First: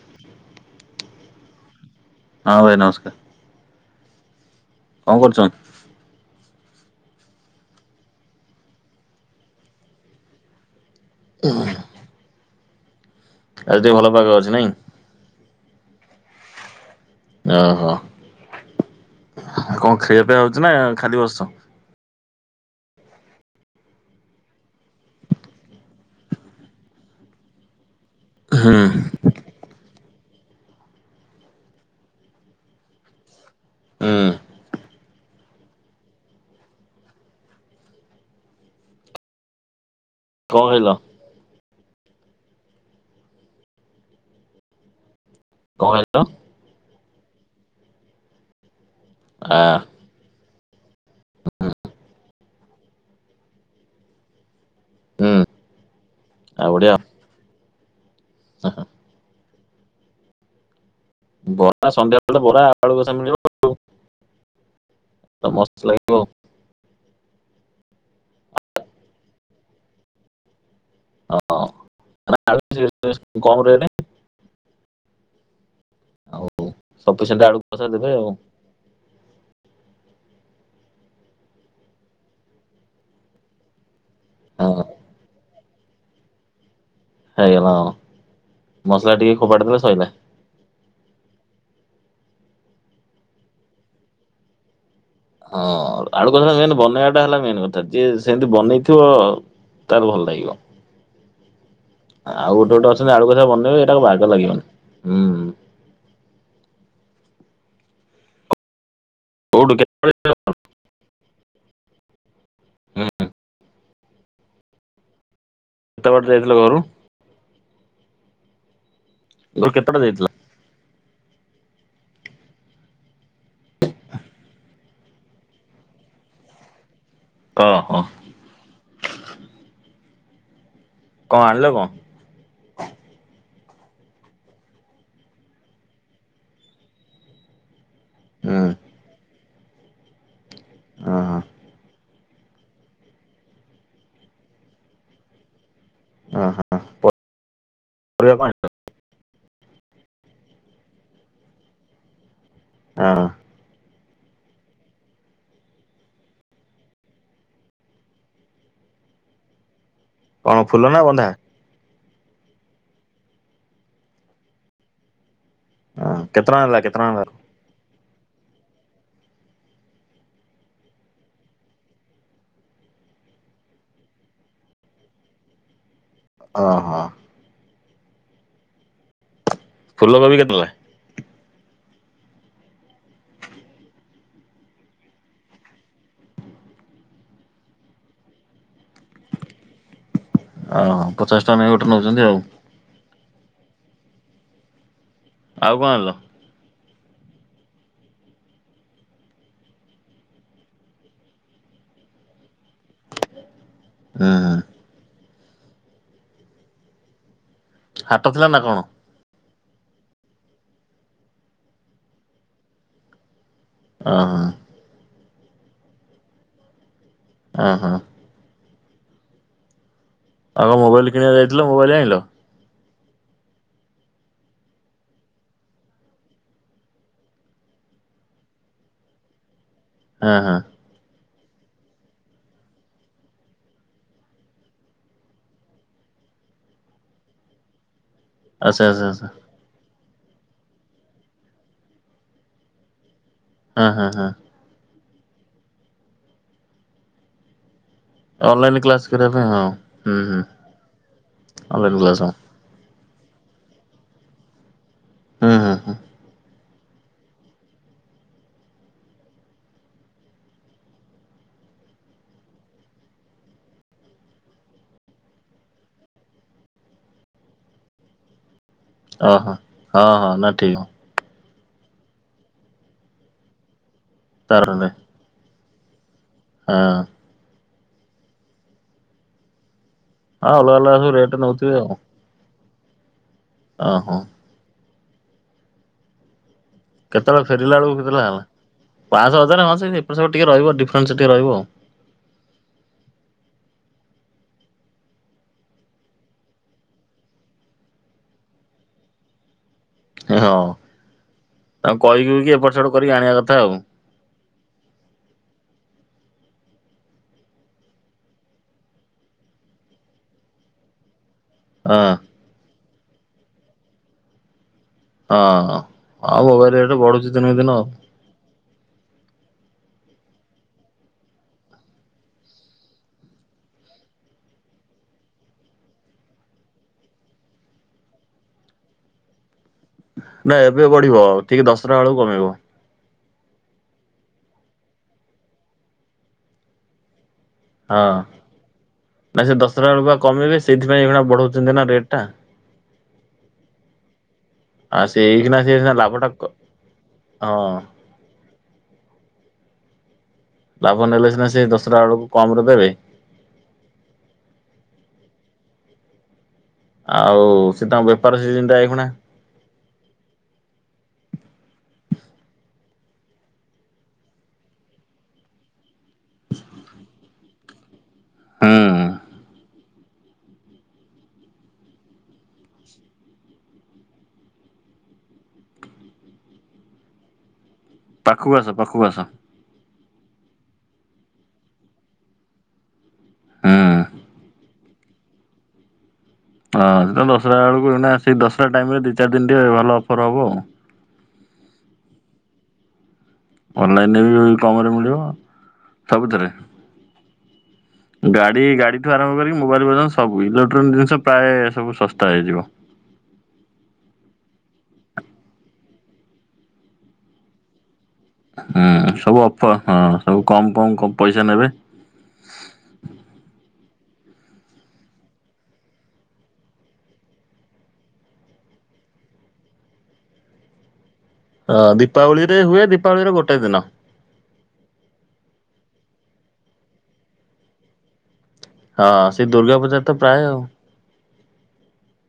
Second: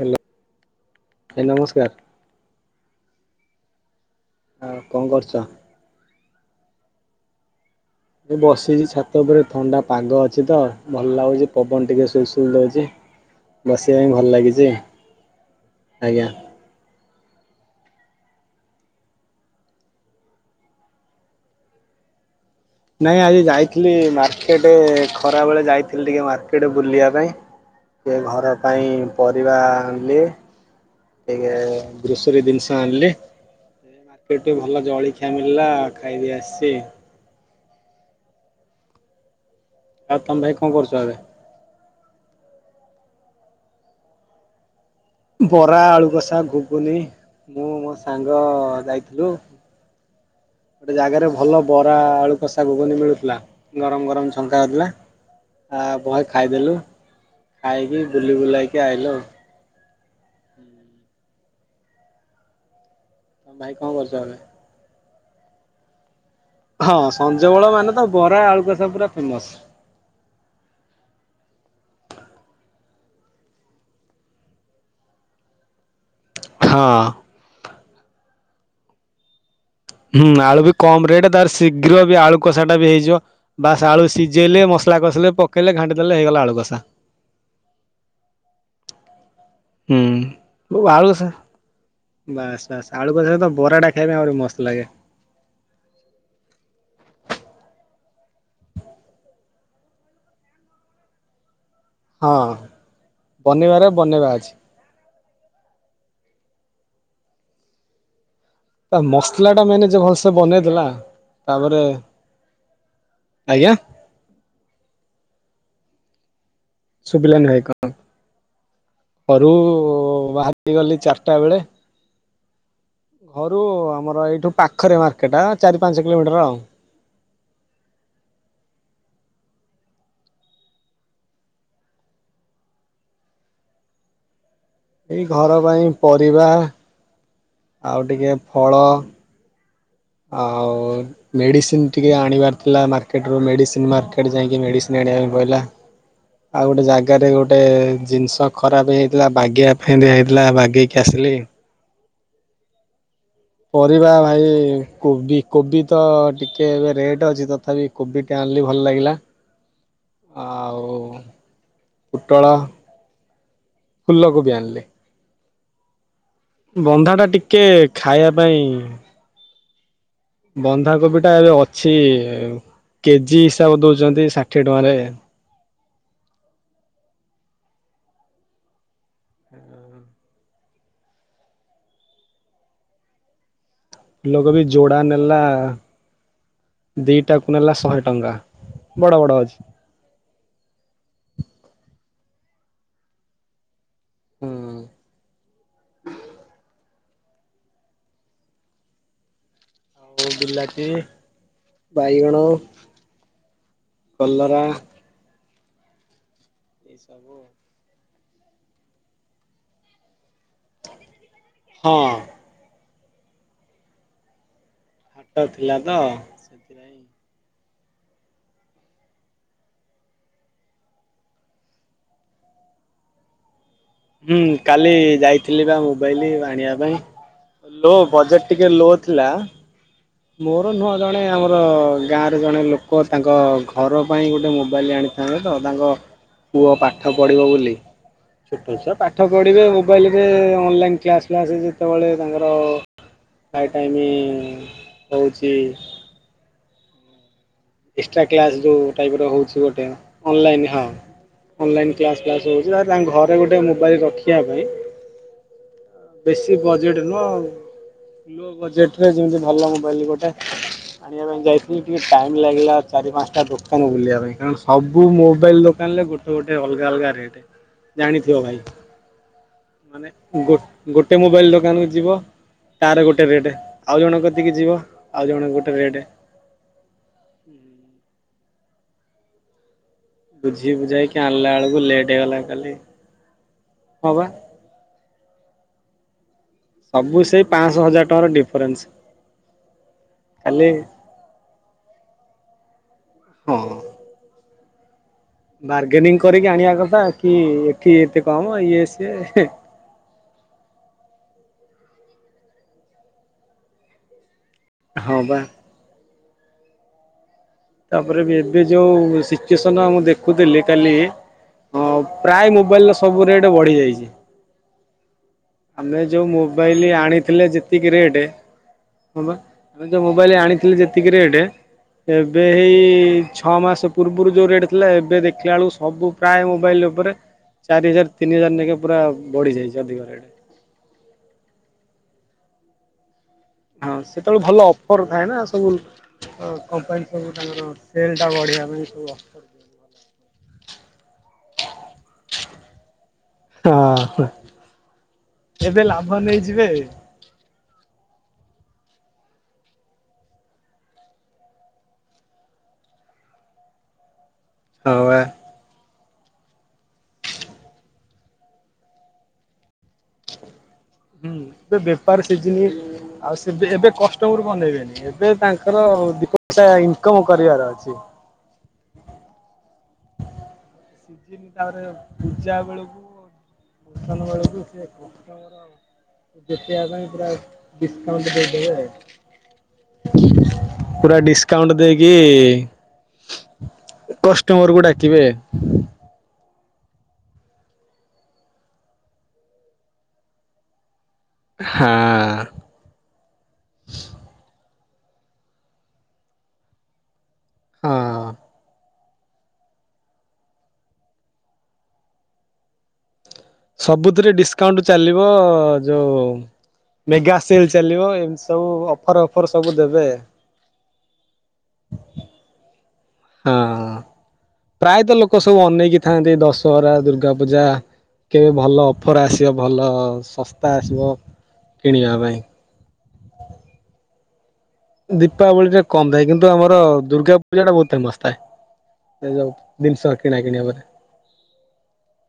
Hello ଭାଇ ନମସ୍କାର ହଁ ଭାଇ ନମସ୍କାର। ହଁ କଣ କରୁଛ। ଏ ବସିଚି ଛାତ ଉପରେ ଥଣ୍ଡା ପାଗ ଅଛି ତ ଭଲ ଲାଗୁଛି ପବନ ଟିକେ ସୁଲୁ ସୁଲୁ ଦୋଉଛି। [unintelligible] ଆଜି ଟିକେ ଭଲ ପାଗ ଅଛି ନାଇଁ। ଆଜ୍ଞା। ଓହୋ ଆଉ କଣ ଖାଇବା ପାଇଁ ଭାବୁଛ ନା ଖାଲି ବସିଛ। ନାଇଁ ଆଜି ଯାଇଥିଲି ମାର୍କେଟ୍ ଖରା ବେଳେ ଯାଇଥିଲି ଟିକେ ମାର୍କେଟ୍ ବୁଲିବା ପାଇଁ। ଟିକିଏ ଘର ହୁଁ ପାଇଁ ପରିବା ଆଣିଲି। ଟିକିଏ ଗ୍ରୋସରୀ ଜିନିଷ ଆଣିଲି। ହୁଁ ମାର୍କେଟ୍ ଟିକେ ଭଲ ଜଳି [unintelligible] ମିଳିଲା ଖାଇକି ଆସିଚି। ଆଉ ତମେ ଭାଇ କଣ କରୁଛ ଏବେ। ବରା କଣ ଖାଇଲ ଆଳୁକଷା ଘୁଗୁନି। ମୁଁ ମୋ ସାଙ୍ଗ ଯାଇ ଆ। ଗୋଟେ ଜାଗାରେ ଭଲ ବରା ଆଳୁ କଷା ଘୁଗୁନି ମିଳୁଥିଲା ଗରମ ଗରମ ଛ ସରିଲା ହୁଁ ଆ ବହେ ଆଉ ଖାଇଦେଲୁ। ବଢିଆ ଖାଇକି ବୁଲି ବୁଲାକି ଆଇଲୁ। ବରା ସନ୍ଧ୍ୟାବେଳେ ବରା। ଆଳୁ କଷା ମିଳିବ ଭାଇ କଣ କରୁଚ ଏବେ। ତ ମସ୍ତ ଲାଗିବ। ହଁ ସଞ୍ଜ ବେଳ ମାନେ ତ ବରା ଆଳୁକଷା ପୁରା ଫେମସ୍। ହଁ ଆଳୁ କମ୍ ରେଟ୍। ଆଉ ହଁ ସପିସେଣ୍ଟ୍ ଆଳୁ କଷା ଦେବେ ଆଉ ହୁଁ ଆଳୁ ବି କମ ରେଟ୍, ତାର ଶୀଘ୍ର ବି ଆଳୁକଷାଟା ବି ହେଇଯିବ ବାସ ଆଳୁ ସି ସିଝେଇଲେ ହଁ ମସଲା କସିଲେ ପ କହିଲେ ଘାଣ୍ଟି ଦେଲେ ହେଇଗଲା ଆଳୁକଷା। ହେଇଗଲା ମସଲା ଟିକେ। ଫୋପାଡ଼ି ଦେଲେ ହୁଁ ସଇଲା। ଯୋଉ ଆଳୁକଷା। ବାସ ବାସ୍ ଆଳୁକଷା ସହିତ ବରାଟା ଖାଇଲେ ଆହୁରି ମସ୍ତ ଲାଗେ । ହଁ ଆଳୁକଷା ମେନ୍ ବନେଇବାଟା ହେଲା ମେନ୍ କଥା । ଯିଏ ସେମିତି ବନେଇଥିବ ତାର ଭଲ ଲାଗିବ । ହଁ ଆଉ ଗୋଟେ ଗୋଟେ ଅଛନ୍ତି ଆଳୁକଷା ବନେଇବେ ବନେଇବାରେ ସେଇଟା ବାଗ ବନେଇବା ଅଛି। ଲାଗିବନି । ହୁଁ। ତା ମସଲାଟା କୋଉଠୁ ମେନ୍ ଯେ କେତେବେଳେ ଭଲସେ ବନେଇଦେଲା ତାପରେ, ଆଜ୍ଞା । ଏତକ ଯେ । ସୁବିଲାନି ଭାଇ କ ହଁ। ଘରୁ କେତେ ବାଟ ଯାଇଥିଲ? ବାହାରି ଗଲି ଚାର ଚାଟାବେଳେ ଘରୁ ଆମର ଏଇଠୁ ପାଖରେ ମାର୍କେଟ ଚାରି ପାଞ୍ଚ କିଲୋମିଟର ଆଉ । ଅହ ହଁ । କଣ ଆଣିଲ କଣ? ଏଇ ଘର ପାଇଁ ପରିବା । ଆଉ ଟିକେ ହୁଁ ଫଳ। ଆଉ ଓହୋ ମେଡିସିନ୍ ଟି ଏଇ ଆଣିବାର ଥିଲା ମାର୍କେଟରୁ ମେଡିସିନ, ମାର୍କେଟ ଯାଇକି ମେଡିସିନ ଆଣିବା ପାଇଁ ପଇଲା। ଓହୋ ଆଉ ଗୋଟେ ଜାଗାରେ ଗୋଟେ ପରିବା କଣ ଜିନିଷ ଆଣିଲ? ଖରାପ ହେଇଯାଇଥିଲା, ବାଗେଇବା ପାଇଁ ଦିଆ ହେଇଥିଲା ବାଗେଇକି ଆସିଲି । ହଁ । ପରିବା ଭାଇ କୋବି କୋବି ତ ଟିକେ ଏବେ ରେଟ୍ ଅଛି, ତଥାପି କୋବିଟେ ଆଣିଲି ଭଲ ଲାଗିଲା । କଣ ଫୁଲ ନା ବନ୍ଧା? ପୁଟଳ । ଫୁଲକୋବି ଆଣିଲି। ହଁ। କେତେ ଟଙ୍କା ନେଲା କେତେ ଟଙ୍କା ବନ୍ଧା ଟା ନେଲା? ଟିକେ । ଖାଇବା ପାଇଁ ବନ୍ଧାକୋବିଟା ଏବେ ଅଛି କେଜି ହିସାବ ଦଉଛନ୍ତି ଷାଠିଏ ଟଙ୍କାରେ । ଅହ । ଫୁଲକୋବି କେତେ ପ ଫୁଲକୋବି ଯୋଡା ନେଲା ଦିଟାକୁ ନେଲା ଶହେ ଟଙ୍କା ବଡ ବଡ ଅଛି । ଓ ପଚାଶ ଟଙ୍କା ନେଇ ଗୋଟେ ନେଉଛନ୍ତି ଆଉ । ହୁଁ। ଆଉ କଣ ଆଣିଲ? ଆଉ ବିଲାତି, ବାଇଗଣ । ହୁଁ ହୁଁ କଲରା । [unintelligible] ହେବ। ହାଟ ଥିଲା ନା କଣ? ହଁ। ହ। ହାଟ ଥିଲା ତ ସେଥିପାଇଁ। ହ ହଁ। ଆଉ ମୋବାଇଲ କିଣିବାକୁ ଯାଇଥିଲ ମୋବାଇଲ ଆଣିଲୋ? ହୁଁ କାଲି ଯାଇଥିଲି ବା ମୋବାଇଲି ଆଣିବା ପାଇଁ ଲୋ ବଜେଟ ଟିକେ ଲୋ ଥିଲା। ହଁ ହଁ ମୋର ନୁହଁ ଜଣେ ଆମର ଆ ଗାଁରେ ଜଣେ ଲୋକ ତାଙ୍କ ଘର ପାଇଁ ଗୋଟେ ମୋବାଇଲ ଆଣିଥାନ୍ତେ ତ ତାଙ୍କ ପୁଅ ପାଠ ପଢ଼ିବ ବୋଲି। ଛୋଟ ଆଚ୍ଛା ଛୁଆ ଆଚ୍ଛା ପାଠ ଆଚ୍ଛା ପଢିବେ ଆଉ। ମୋବାଇଲରେ ଅନଲାଇନ୍ କ୍ଲାସ୍ ଫ୍ଲାସ ଯେତେବେଳେ ତାଙ୍କର ପ୍ରାୟ ହଁ ହଁ ଟାଇମି। ହଁ ହଉଛି। ଏକ୍ସଟ୍ରା କ୍ଲାସ୍ ଅନଲାଇନ ଯେଉଁ କ୍ଲାସ ଟାଇପ୍ର କରିବା ପାଇଁ ହେଉଛି ହଁ ଗୋଟେ ହୁଁ ହୁଁ। ଅନଲାଇନ୍ ହଁ ଅନଲାଇନ୍ କ୍ଲାସ୍ କ୍ଲାସ୍ ହେଉଛି ତା ତାଙ୍କ ଘରେ ଗୋଟେ ମୋବାଇଲ ରଖିବା ପାଇଁ ହୁଁ ହଁ ହ। କି ବଜେଟ୍ ନୁହଁ ଲୋ ବଜେଟରେ ଯେମିତି ଭଲ ମୋବାଇଲ ଗୋଟେ ଆଣିବା ପାଇଁ ଯାଇଥିଲି ଟିକେ ଟାଇମ୍ ଗିଲା ଚାରି ପାଞ୍ଚଟା ଦୋକାନ ବୁଲିବା ପାଇଁ କଣ ସବୁ ମୋବାଇଲ ଦୋକାନରେ ଗୋଟେ ଗୋଟେ ଅଲଗା ଅଲଗା ରେଟ, ଜାଣିଥିବ ଭାଇ। ହଁ ମାନେ ହଁ ନା ଗୋ ଠିକ ଗୋଟେ ମୋବାଇଲ ଦ ଦୋକାନକୁ ଯିବ ତାର ଗୋଟେ ରେଟ୍। ଆଉ ଜଣକତିକି ତାର ଯିବ ନାଇଁ ଆଉ ଜଣ ଗୋଟେ ରେଟେ। ହଁ। ଉଁ। ହଁ ବୁଝି ଅଲଗା ଅଲଗା ସବୁ ବୁଝାଇକି ରେଟ୍ ଆଣିଲା ବେଳକୁ ଲେଟ୍ ହେଇଗଲା କାଲି। ଅ ହଁ ହୋ। ବା ସବୁ ସେଇ କେତେବେଳେ ଫେରିଲା ପାଞ୍ଚଶହ ବେଳକୁ ହଜାର କେତେଟା ଟଙ୍କାର ହେଲା? ଡିଫରେନ୍ସ ପାଁଶହ ହଜାର ହଁ ସେ ଏପଟ ସେପଟ ଟିକେ ଖାଲି ରହିବ। ଡିଫରେନ୍ସ ଟିକେ ରହିବ ଆଉ। ହଁ ବାର୍ଗେନିଂ କରିକି ଆଣିବା କଥା କି ଏଠି ଏତେ କମ୍ ଇଏ ସିଏ। ହଁ । ଆଉ କହିକୁହିକି ଏପଟ ସେପଟ କରିକି ଆଣିଆ କଥା ଆଉ। ହଁ ବା। ତାପରେ ଏବ୍ ଏବେ ଯୋଉ ସିଚୁଏସନ ଆଁ ମୁଁ ଦେଖୁଥିଲି କାଲି ହଁ ପ୍ରାୟ ମୋବାଇଲର ସବୁ ରେଟ୍ ବଢି ଯାଇଚି। ହଁ। ଆମେ ଯୋଉ ଆଉ ମୋବାଇଲ ରେଟ୍ ମୋବାଇଲି ବଢୁଛି ଆଣିଥିଲେ ଦିନକୁ ଦିନ ଆଉ। ଯେତିକି ରେଟେ ହଁ ବା। ମୁଁ ଯୋଉ ମୋବାଇଲି ଆଣିଥିଲି ଯେତିକି ରେଟେ ଏବେ ହେଇ ଛଅ ମାସ ପୂର୍ବରୁ ଯୋଉ ରେଟ୍ ଥିଲା ଏବେ ଦେଖିଲା ବେଳକୁ ସବୁ ପ୍ରାୟ ମୋବାଇଲ ଉପରେ ଚାରି ହଜାର ତିନି ହଜାର ନେଇକି ପୁରା ବଢି ଯାଇଛି ଅଧିକ ରେଟ୍। ନା ଏବେ ବଢିବ ଟିକେ ଦଶହରା ବେଳକୁ କମିବ। ହଁ ସେତେବେଳେ ଭଲ ଅଫର ଥାଏ ନା ସବୁ ଅ କମ୍ପାନୀ ସବୁ ତାଙ୍କର ହଁ। ସେଲ୍ ଟା ବଢେଇବା ପାଇଁ ସବୁ ଅଫର ନା ସେ ଦଶହରା ବେଳକୁ ବା କମେଇବେ, ସେଇଥିପାଇଁ ଏଇଖିଣା ବଢ଼ାଉଛନ୍ତି ନା ରେଟ ଟା। ହଁ । ହଁ। ଆଉ ସେ ଏଇକିନା ସେ ସିନା ଲାଭଟା କ ହଁ। ଲାଭ ନେଲେ ସିନା ସେଇ ଏ ଦଶହରା ବେଳକୁ କମ ରେ ଦେବେ। ହଁ ୱା। ଆଉ ସେ ତାଙ୍କ ବେପାର ସିଜିନ୍ ଟା ଏଇଖୁଣା। ହୁଁ। ଏବେ ବେପାର ସିଜିିନ ରେ ଆଉ ସେ ଏବେ ଏବେ କଷ୍ଟମର୍ କୁ ଅନେଇବେନି, ଏବେ ତାଙ୍କର ଦି ପଇସା ଇନକମ କରିବାର ଅଛି। ହୁଁ ସିଜିନ୍ ତାପରେ ପୂଜା ବେଳୁକୁ [unintelligible] ବେଳୁକୁ ସେ କଷ୍ଟମର ଦେଖିବା ପାଇଁ ପୁରା ଡିସକାଉଣ୍ଟ ପାଖୁକୁ ଦେଇଦେବେ ଆସ। ଆଉ। ପାଖୁକୁ ଆସ। ପୁରା ଡିସକାଉଣ୍ଟ ଦେଇକି ହୁଁ। କଷ୍ଟମର୍ କୁ ଡାକ୍। କିବେ? ହଁ। ତମ ଦଶହରା ବେଳକୁ ନା ସେ ଦଶହରା ଟାଇମ ରେ ଦି ଚାରି ଦିନ ଟିକେ ଭଲ ଅଫର୍ ହେବ ଆଉ। ହଁ। ଅନଲାଇନ ରେ [unintelligible] କମ୍ ରେ ମିଳିବ ସବୁଥିରେ। ହଁ। ଗାଡି ଗାଡି ଠୁ ଆରମ୍ଭ କରିକି ମୋବାଇଲ ପର୍ଯ୍ୟନ୍ତ ସବୁ ଇଲୋକ୍ଟ୍ରୋନିକ୍ ଜିନିଷ ପ୍ରାୟ ସବୁ ଶସ୍ତା ହେଇଯିବ। ସବୁଥିରେ ଡିସକାଉଣ୍ଟ ଚାଲିବ। ଯୋଉ ମେଗା ସେଲ୍ ଚାଲିବ। ଏମିତି ସବୁ ହୁଁ! ଅଫର ସବୁ ଅଫର, ହଁ! ଦେବେ ସବୁ କମ କମ ପଇସା ନେବେ। ହଁ! ପ୍ରାୟତଃ ଲୋକ ସବୁ ଅନେଇକି ଥାନ୍ତି ଦଶହରା ଦୁର୍ଗା ପୂଜା କେବେ ଭଲ ଅଫର ଆସିବ, ଭଲ ଶସ୍ତା ଆସିବ। ହଁ! କିଣିବା ପାଇଁ। ଦୀପାବଳି ରେ ହୁଏ। ଦୀପାବଳିର ଗୋଟେ ଦିନ। ଦୀପାବଳି ଟା କମ ଥାଏ। କିନ୍ତୁ ଆମର ଦୁର୍ଗା ପୂଜା ଟା ବହୁତ ମସ୍ତ ଥାଏ। ହଁ, ଏ ସେ ଯୋଉ ଦୁର୍ଗା ପୂଜା ଜିନିଷ ତ କିଣା ପ୍ରାୟ କିଣି ଆଉ। ଉପରେ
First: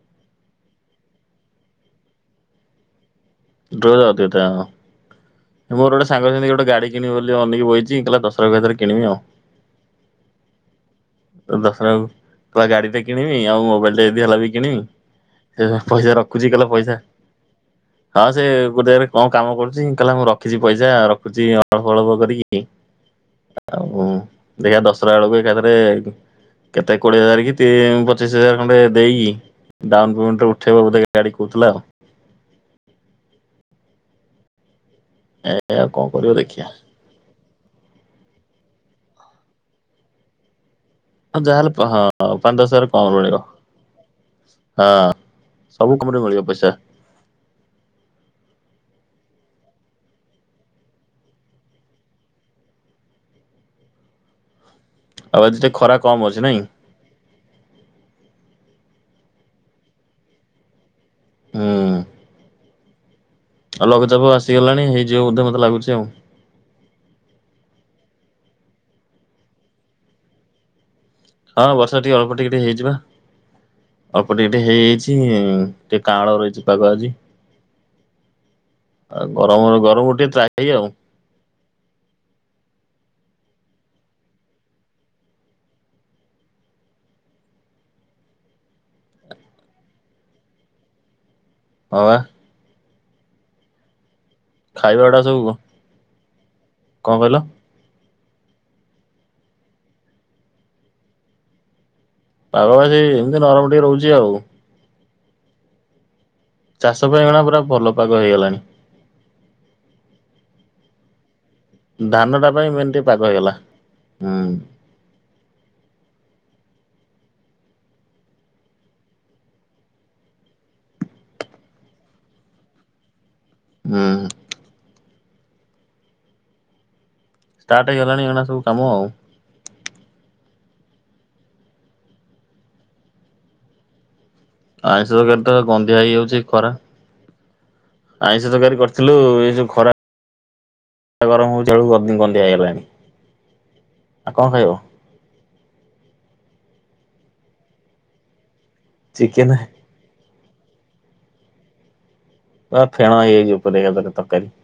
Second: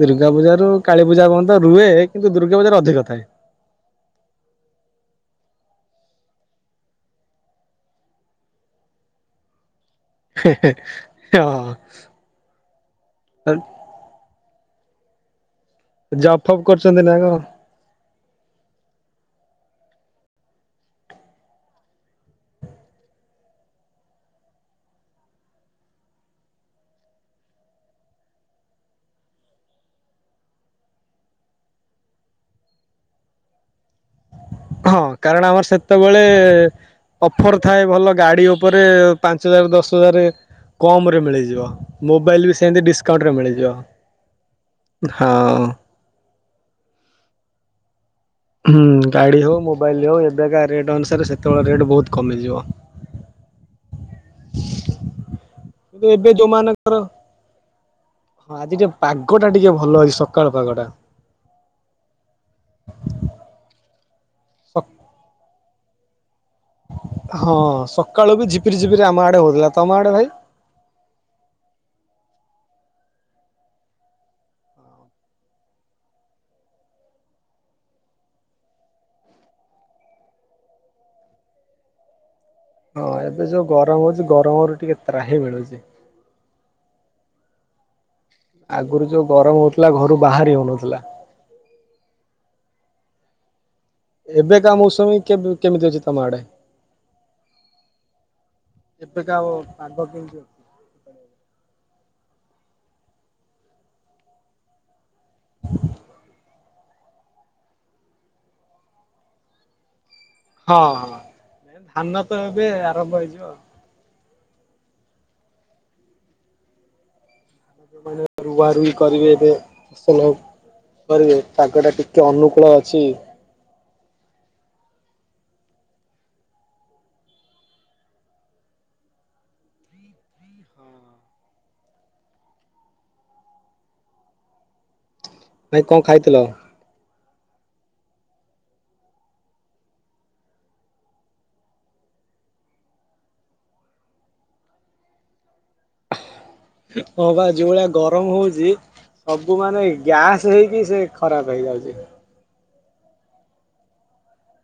ଦୁର୍ଗା ପୂଜାରୁ କାଳୀପୂଜା ପଯ୍ୟନ୍ତ ରୁହେ। କିନ୍ତୁ ଦୁର୍ଗାପୂଜାରେ ଅଧିକ ଥାଏ। ର ଅ ତ ହଁ ମୋର ଗୋଟେ ସାଙ୍ଗ ସେ ଗୋଟେ ଗାଡ଼ି କିଣିବି ବୋଲି ଅନକି ବହିଛି କହିଲେ ଦଶଟଙ୍କା ଭିତରେ କିଣିବି ଆଉ ହେ ହେ ହଁ। ଦଶହରା ରେ ଗାଡି ଟେ କିଣିବି ।ଆଉ ମୋବାଇଲ ଟା ଯଦି ହେଲା ବି କିଣିବି। ସେ ପଇସା ଜପ୍ ରଖୁଛି ଫପ୍ କହିଲା ପଇସା କରୁଛନ୍ତି ନା କଣ? ହଁ ସେ ଗୋଟେରେ କଣ କାମ କରୁଛି କହିଲା ମୁଁ ରଖିଛି ପଇସା ରଖୁଛି ଅଳ୍ପ ଅଳ୍ପ କରିକି। ଆଉ ଦେଖିବା ଦଶହରା ବେଳକୁ ଏକାଥରେ କେତେ କୋଡିଏ ହଜାର କି ତି ପଚିଶ ହଜାର ଖଣ୍ଡେ ଦେଇକି ଡାଉନ ପେମେଣ୍ଟରେ ଉଠେଇବୋଧେ ଗାଡି କହୁଥିଲା ଆଉ। [inaudible] ହଁ, କାରଣ ଆମର ଏ ଆଉ କଣ ସେତେବେଳେ କରିବ ଦେଖିବା ଅପ ଅଫର ଥାଏ ଭଲ ଗାଡି ଉପରେ ପାଞ୍ଚ ହଜାର ରୁ ଦଶ ହଜାର କମ ରେ ଆଉ ମିଳିଯିବ ଯାହାହେଲେ ହଁ ମୋବାଇଲ ବି ପାଞ୍ଚ ଦଶ ସେମିତି ହଜାର କମ ଡିସକାଉଣ୍ଟରେ ମିଳିବ ମିଳିଯିବ ।ହଁ! ସବୁ କମରେ ମିଳିବ ପଇସା ହୁଁ! ଗାଡି ହଉ ମୋବାଇଲ ହଉ ଏବେକା ରେଟ ଅନୁସାରେ ସେତେବେଳେ ରେଟ ବହୁତ କମିଯିବ। ଆଉ ଆଜି ଟିକେ ଖରା କମ ଏବେ ଅଛି ନାଇଁ ଯୋଉମାନଙ୍କର ହଁ ଆଜି ଯ ପାଗଟା ଟିକେ ଭଲ ଅଛି, ସକାଳ ପାଗଟା। ଉଁ। [unintelligible] ହେଇଯିବୋ ମତେ ଯାଉଁ। ହଁ ସକାଳୁ ବି ଝିପିରି ଝିପିରି ଆମ ଆଡେ ହଉଥିଲା, ତମ ଆଡେ ଭାଇ? ହଁ ବର୍ଷା ଟିକେ ଅଳ୍ପ ଟିକେ ଟେ ହେଇଛି ପା, ଅଳ୍ପ ଟିକେ ଟେ ହେଇଛି । ଟିକେ କାଁଳ ରହିଛି ପାଗ ଆଜି ଆ ଗରମ ଗରମରୁ ଟିକେ ତ୍ରାହି ଆଉ । ହଁ ଏବେ ଯୋଉ ଗରମ ହଉଛି ଗରମରୁ ଟିକେ ତ୍ରାହି ମିଳୁଛି। ଆଗରୁ ଯୋଉ ଗରମ ହଉଥିଲା ଘରୁ ବାହାରି ହଉନଥିଲା। ଅ, ଆ। ଏବେ କା ଖାଇବା ମୌସୁମୀ ଗୁଡା ସବୁ କେବେ କେମିତି ଅଛି। ତମ ଆଡ଼େ। କଣ କଇଲ? ଏବେକା ଆଉ ପାାଗ କେମିତି ଅଛି? ପାଗ ଆଜି ଏମିତି ନରମ ଟିକେ ରହୁଛି ଆଉ । [inaudible] ଚାଷ ପାଇଁ ପୁରା ଭଲ ପାଗ ହେଇଗଲାଣି। ହଁ ହଁ। ତ ଧାନ ଟା ଏବେ ପାଇଁ ମେନ୍ ଟିକେ ଆରମ୍ଭ ପାଗ ହେଇଯିବ ହେଇଗଲା। ହଁ। ମାନେ ରୁଆ ରୁଇ କରିବେ, ଏ ଫସଲ କରିବେ ତାାଗ ଟା ଟିକେ ଅନୁକୂଳ ଅଛି। ହୁଁ। ଷ୍ଟାର୍ଟହେଇଗଲାଣି ଏଣା ସବୁ କାମ । ଆ। ତ ଭାଇ ଗନ୍ଧିଆ କଣ ଖାଇଥିଲ? ହେଇଯାଉଛି ଖରା । ଆଇଁଷ ତରକାରୀ କରିଥିଲୁ, ଏ ସବୁ ଖରା ଗରମ ହଉଛି ବଳକୁ ଗନ୍ଧିଆ ହେଇଗଲାଣି ଆଉ କଣ ଖାଇବ । ହଁ ବା ଯୋଉ ଭଳିଆ ଗରମ ହଉଛି। ଚିକେନ ସବୁ ମାନେ ଗ୍ୟାସ୍। [unintelligible] ସେ ଖରାପ ହେଇଯାଉଛି। ଫେଣହେଇଯାଇଛି ଉପରେ ଏକା ଥରେ ତକାରୀ।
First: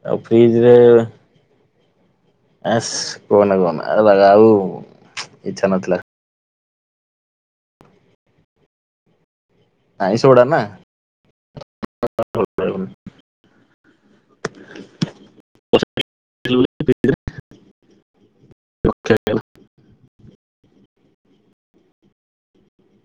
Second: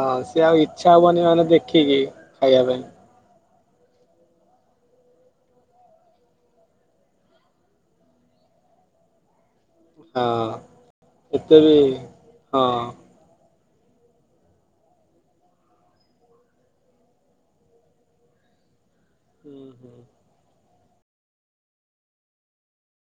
ହଁ ସେ ଆଉ ଇଚ୍ଛା ହବନି ମାନେ ଦେଖ। ଖୀ ଖି। ଏସ୍ କୁହନ କୁହନ। ଲଗା ଆଉ ଇଚ୍ଛା ନଥିଲା। ଆଇଁଷ ହଁ, ଗୁଡା ନା। ଏତେ ବି ହଁ। [inaudible] ହୁଁ ହୁଁ। [inaudible]